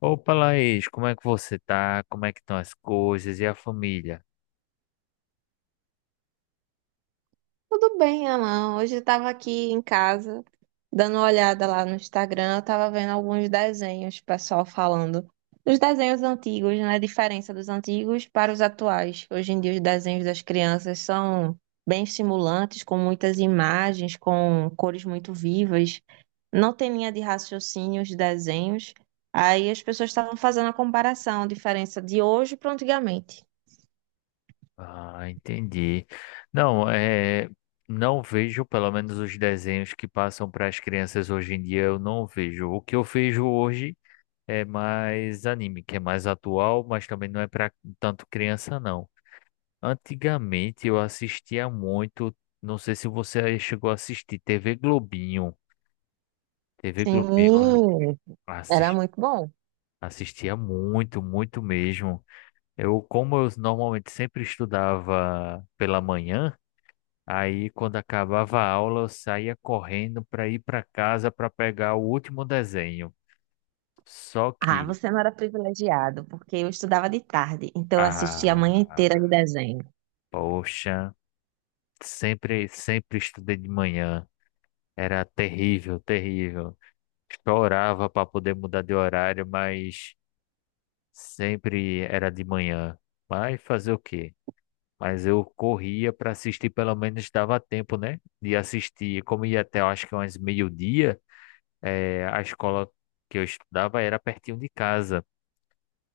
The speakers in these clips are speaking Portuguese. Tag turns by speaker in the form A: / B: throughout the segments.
A: Opa, Laís, como é que você tá? Como é que estão as coisas e a família?
B: Tudo bem, Alan. Hoje eu estava aqui em casa, dando uma olhada lá no Instagram, eu estava vendo alguns desenhos, pessoal falando. Os desenhos antigos, né? A diferença dos antigos para os atuais. Hoje em dia, os desenhos das crianças são bem estimulantes, com muitas imagens, com cores muito vivas. Não tem linha de raciocínio os desenhos. Aí as pessoas estavam fazendo a comparação, a diferença de hoje para antigamente.
A: Ah, entendi. Não, é, não vejo, pelo menos os desenhos que passam para as crianças hoje em dia, eu não vejo. O que eu vejo hoje é mais anime, que é mais atual, mas também não é para tanto criança, não. Antigamente eu assistia muito, não sei se você chegou a assistir, TV Globinho. TV Globinho,
B: Sim, era
A: assisti-
B: muito bom.
A: assistia muito, muito mesmo. Como eu normalmente sempre estudava pela manhã, aí quando acabava a aula eu saía correndo para ir para casa para pegar o último desenho. Só
B: Ah,
A: que,
B: você não era privilegiado, porque eu estudava de tarde, então eu assistia a manhã inteira de
A: ah,
B: desenho.
A: poxa, sempre, sempre estudei de manhã. Era terrível, terrível. Chorava para poder mudar de horário, mas sempre era de manhã. Mas fazer o quê? Mas eu corria para assistir, pelo menos dava tempo, né? De assistir. Como ia até, eu acho que umas meio-dia, a escola que eu estudava era pertinho de casa.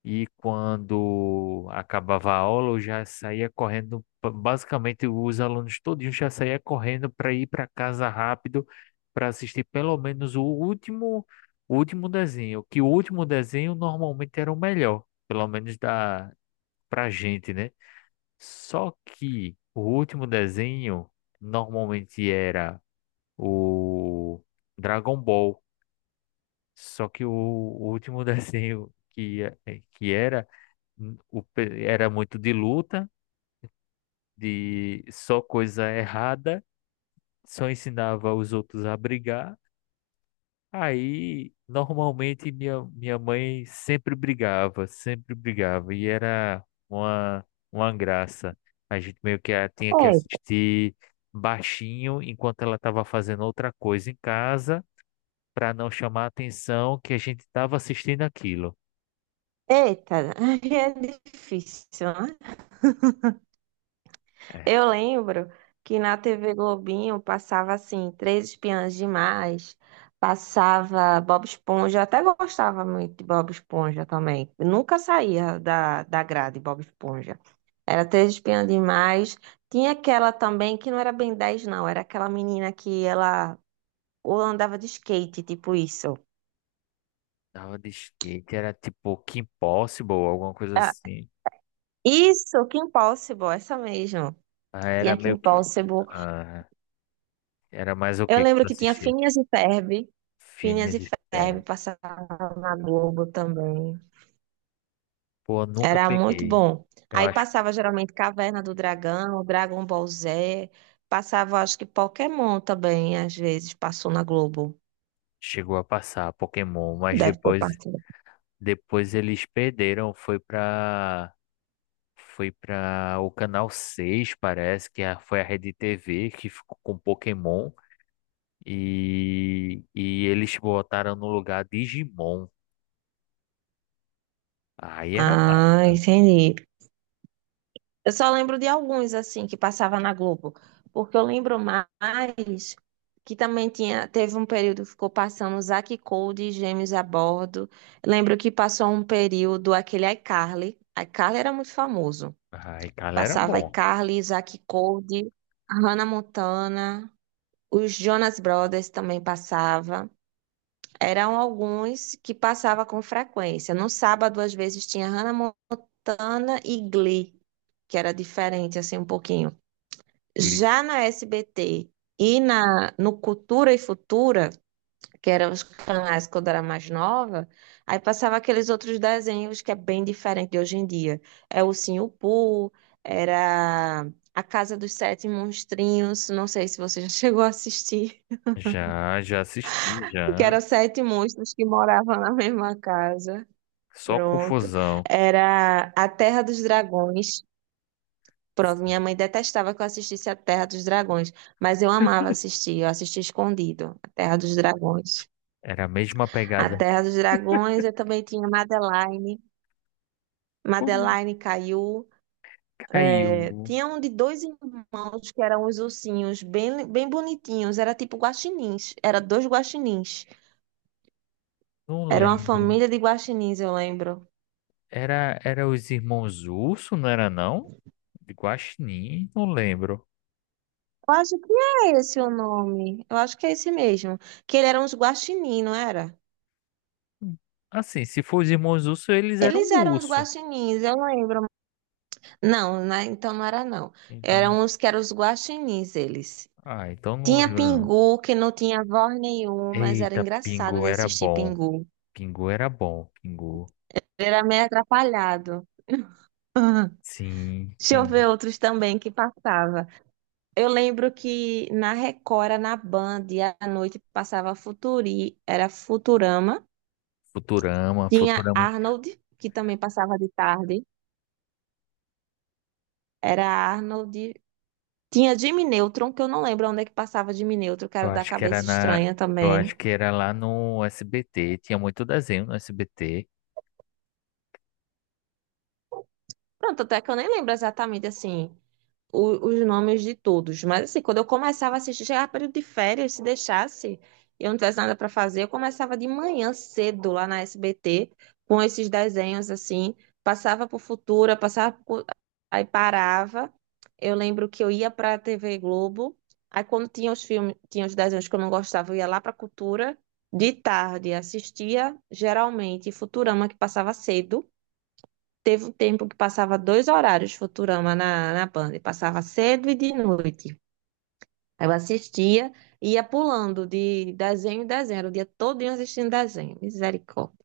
A: E quando acabava a aula, eu já saía correndo. Basicamente, os alunos todos já saía correndo para ir para casa rápido para assistir pelo menos o último desenho. Que o último desenho normalmente era o melhor, pelo menos pra gente, né? Só que o último desenho normalmente era o Dragon Ball. Só que o último desenho que era muito de luta, de só coisa errada, só ensinava os outros a brigar. Aí, normalmente, minha mãe sempre brigava, e era uma graça. A gente meio que tinha que assistir baixinho enquanto ela estava fazendo outra coisa em casa, para não chamar a atenção que a gente estava assistindo aquilo.
B: É, eita, aí é difícil, né?
A: É,
B: Eu lembro que na TV Globinho passava assim, Três Espiãs Demais, passava Bob Esponja, eu até gostava muito de Bob Esponja também. Eu nunca saía da grade Bob Esponja. Era Três Espiãs Demais. Tinha aquela também que não era bem 10, não, era aquela menina que ela ou andava de skate, tipo isso.
A: tava de skate, era tipo Kim Possible, alguma coisa assim.
B: Isso, Kim Possible, essa mesmo.
A: Ah, era
B: Tinha Kim
A: meio que.
B: Possible.
A: Ah, era mais o
B: Eu
A: que que
B: lembro
A: tu
B: que tinha
A: assistia?
B: Phineas e Ferb. Phineas
A: Phineas
B: e
A: e
B: Ferb
A: Ferb.
B: passava na Globo também.
A: Pô, eu nunca
B: Era muito
A: peguei.
B: bom.
A: Eu
B: Aí
A: acho.
B: passava geralmente Caverna do Dragão, Dragon Ball Z. Passava, acho que Pokémon também, às vezes, passou na Globo.
A: Chegou a passar Pokémon, mas
B: Deve ter
A: depois
B: passado.
A: depois eles perderam, foi para o canal seis. Parece que foi a Rede TV que ficou com Pokémon e eles botaram no lugar Digimon. Aí era
B: Ah,
A: massa.
B: entendi. Eu só lembro de alguns, assim, que passava na Globo. Porque eu lembro mais que também tinha, teve um período que ficou passando Zack e Cody, Gêmeos a Bordo. Lembro que passou um período aquele iCarly. iCarly era muito famoso.
A: Aí, cara, era
B: Passava
A: bom.
B: iCarly, Zack e Cody, Hannah Montana, os Jonas Brothers também passava. Eram alguns que passava com frequência. No sábado, às vezes, tinha Hannah Montana e Glee, que era diferente, assim, um pouquinho.
A: Cli-
B: Já na SBT e no Cultura e Futura, que eram os canais quando eu era mais nova, aí passava aqueles outros desenhos que é bem diferente de hoje em dia. É o Ursinho Pooh, era A Casa dos Sete Monstrinhos, não sei se você já chegou a assistir,
A: Já já assisti
B: que
A: já.
B: eram sete monstros que moravam na mesma casa.
A: Só
B: Pronto.
A: confusão.
B: Era A Terra dos Dragões, pronto,
A: Sim.
B: minha mãe detestava que eu assistisse a Terra dos Dragões, mas eu amava assistir, eu assisti escondido, a Terra dos Dragões.
A: Era a mesma
B: A
A: pegada.
B: Terra dos Dragões, eu também tinha Madeline,
A: Todo mundo
B: Madeline Caillou, é,
A: caiu.
B: tinha um de dois irmãos que eram os ursinhos, bem, bem bonitinhos, era tipo guaxinins, era dois guaxinins,
A: Não
B: era uma
A: lembro.
B: família de guaxinins, eu lembro.
A: Era os irmãos Urso, não era não? De Guaxinim, não lembro.
B: Eu acho que é esse o nome, eu acho que é esse mesmo, que eles eram uns guaxinins, não era?
A: Assim, se for os irmãos Urso, eles eram
B: Eles eram uns
A: urso.
B: guaxinins, eu lembro, não, então não era não.
A: Então,
B: Eram os que eram os guaxinins, eles.
A: então não
B: Tinha
A: lembro não.
B: Pingu, que não tinha voz nenhuma, mas era
A: Eita,
B: engraçado
A: Pingu
B: de
A: era
B: assistir
A: bom.
B: Pingu.
A: Pingu era bom, Pingu.
B: Ele era meio atrapalhado. Aham.
A: Sim,
B: Deixa eu ver
A: Pingu.
B: outros também que passava. Eu lembro que na Record, era na Band, e à noite passava Futuri, era Futurama.
A: Futurama,
B: Tinha
A: Futurama.
B: Arnold, que também passava de tarde. Era Arnold. Tinha Jimmy Neutron, que eu não lembro onde é que passava Jimmy Neutron, que era
A: Eu
B: o da
A: acho que era
B: cabeça
A: na,
B: estranha
A: eu
B: também.
A: acho que era lá no SBT, tinha muito desenho no SBT.
B: Pronto, até que eu nem lembro exatamente assim os nomes de todos, mas assim, quando eu começava a assistir, chegava período de férias, se deixasse, e eu não tivesse nada para fazer, eu começava de manhã cedo lá na SBT com esses desenhos assim, passava por Futura, passava por... aí parava. Eu lembro que eu ia para a TV Globo, aí quando tinha os filmes, tinha os desenhos que eu não gostava, eu ia lá para Cultura de tarde, assistia geralmente Futurama que passava cedo. Teve um tempo que passava dois horários Futurama na Band, passava cedo e de noite. Aí eu assistia e ia pulando de desenho em desenho, era o dia todinho assistindo desenho, misericórdia.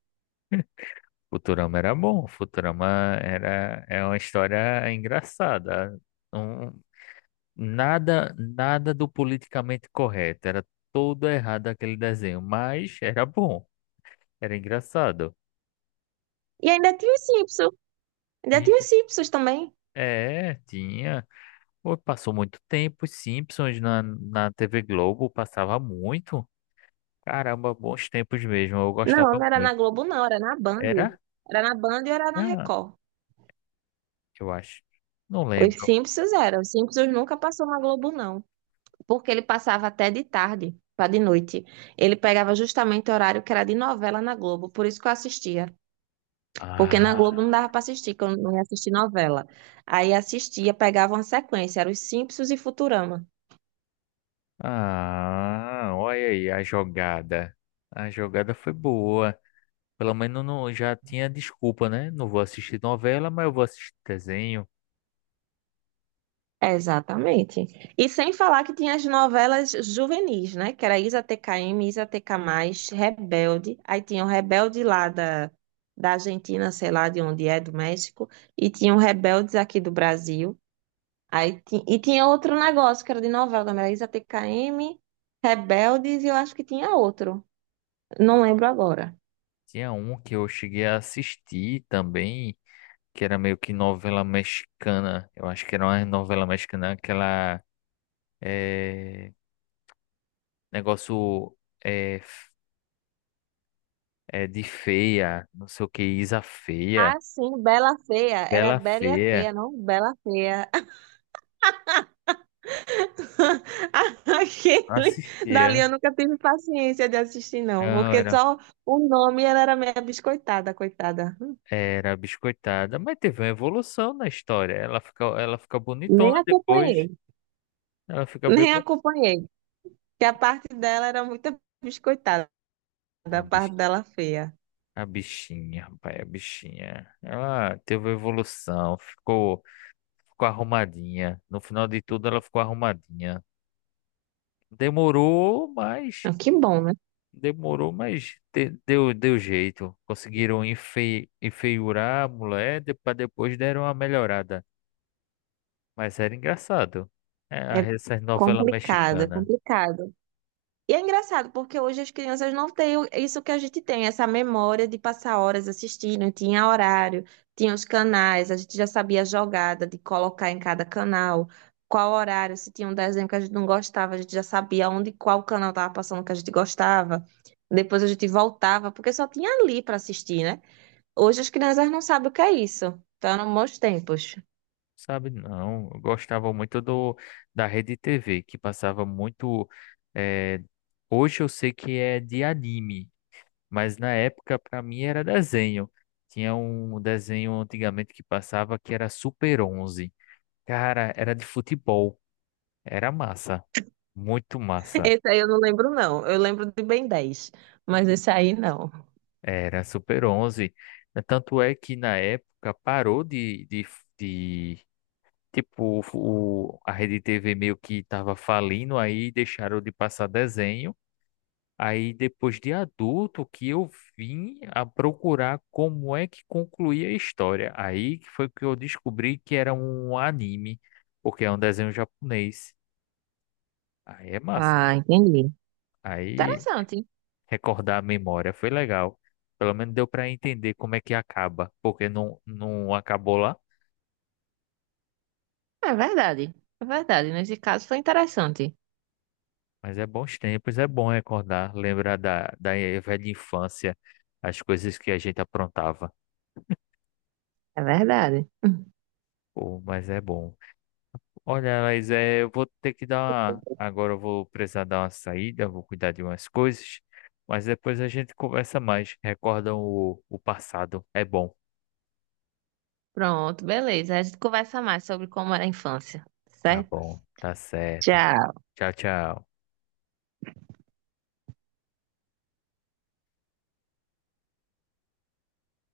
A: Futurama era bom, Futurama era é uma história engraçada. Um, nada, nada do politicamente correto. Era todo errado aquele desenho, mas era bom, era engraçado.
B: E ainda tinha os Simpsons, ainda tinha os
A: E-
B: Simpsons também.
A: É, tinha. Pô, passou muito tempo, os Simpsons na TV Globo passava muito. Caramba, bons tempos mesmo, eu
B: Não,
A: gostava
B: não era
A: muito.
B: na Globo, não, era na Band.
A: Era?
B: Era na Band e era na
A: Ah,
B: Record.
A: eu acho. Não
B: Os
A: lembro.
B: Simpsons eram, os Simpsons nunca passou na Globo, não, porque ele passava até de tarde para de noite. Ele pegava justamente o horário que era de novela na Globo, por isso que eu assistia. Porque na Globo não
A: Ah,
B: dava para assistir, que eu não ia assistir novela. Aí assistia, pegava uma sequência, era os Simpsons e Futurama.
A: olha aí a jogada. A jogada foi boa. Pelo menos não, já tinha desculpa, né? Não vou assistir novela, mas eu vou assistir desenho.
B: Exatamente. E sem falar que tinha as novelas juvenis, né? Que era Isa TKM, Isa TK+, Rebelde. Aí tinha o Rebelde lá da Argentina, sei lá de onde é, do México. E tinha o Rebeldes aqui do Brasil. Aí e tinha outro negócio que era de novela também, era Isa TKM, Rebeldes e eu acho que tinha outro. Não lembro agora.
A: Tinha um que eu cheguei a assistir também, que era meio que novela mexicana. Eu acho que era uma novela mexicana, aquela é, negócio é, é de feia, não sei o que, Isa Feia,
B: Ah, sim, Bela Feia. Era
A: Bela
B: Bela e a
A: Feia.
B: Feia, não Bela Feia.
A: Não
B: Aquele dali eu
A: assistia.
B: nunca tive paciência de assistir, não,
A: Não,
B: porque
A: era,
B: só o nome ela era meio biscoitada, coitada.
A: era biscoitada, mas teve uma evolução na história. Ela fica
B: Nem
A: bonitona depois.
B: acompanhei,
A: Ela fica bem
B: nem acompanhei, que a parte dela era muito biscoitada, a parte
A: bonita.
B: dela feia.
A: A bichinha, rapaz, a bichinha. Ela teve evolução, ficou arrumadinha. No final de tudo, ela ficou arrumadinha. Demorou, mas
B: Ah, que bom, né?
A: demorou, mas deu jeito. Conseguiram enfeiurar a mulher, para depois deram uma melhorada. Mas era engraçado.
B: É
A: É, essas novelas
B: complicado, é
A: mexicanas.
B: complicado. E é engraçado, porque hoje as crianças não têm isso que a gente tem, essa memória de passar horas assistindo, tinha horário, tinha os canais, a gente já sabia a jogada de colocar em cada canal, qual horário, se tinha um desenho que a gente não gostava, a gente já sabia onde, qual canal estava passando que a gente gostava. Depois a gente voltava, porque só tinha ali para assistir, né? Hoje as crianças não sabem o que é isso. Então eram bons tempos.
A: Sabe, não. Eu gostava muito do da Rede TV, que passava muito. eh, hoje eu sei que é de anime. Mas na época, para mim, era desenho. Tinha um desenho antigamente que passava que era Super Onze. Cara, era de futebol. Era massa. Muito massa.
B: Esse aí eu não lembro, não. Eu lembro de Ben 10 mas esse aí não.
A: Era Super Onze. Tanto é que na época parou de tipo, a Rede TV meio que estava falindo, aí deixaram de passar desenho. Aí depois de adulto que eu vim a procurar como é que concluía a história. Aí que foi que eu descobri que era um anime, porque é um desenho japonês. Aí é massa.
B: Ah, entendi.
A: Aí
B: Interessante.
A: recordar a memória foi legal. Pelo menos deu para entender como é que acaba, porque não acabou lá.
B: É verdade. É verdade. Nesse caso foi interessante.
A: Mas é bons tempos, é bom recordar, lembrar da velha infância, as coisas que a gente aprontava.
B: É verdade.
A: Pô, mas é bom. Olha, mas é, eu vou ter que dar uma... Agora eu vou precisar dar uma saída, vou cuidar de umas coisas, mas depois a gente conversa mais. Recordam o passado. É bom.
B: Pronto, beleza. A gente conversa mais sobre como era a infância,
A: Tá
B: certo?
A: bom, tá certo.
B: Tchau.
A: Tchau, tchau.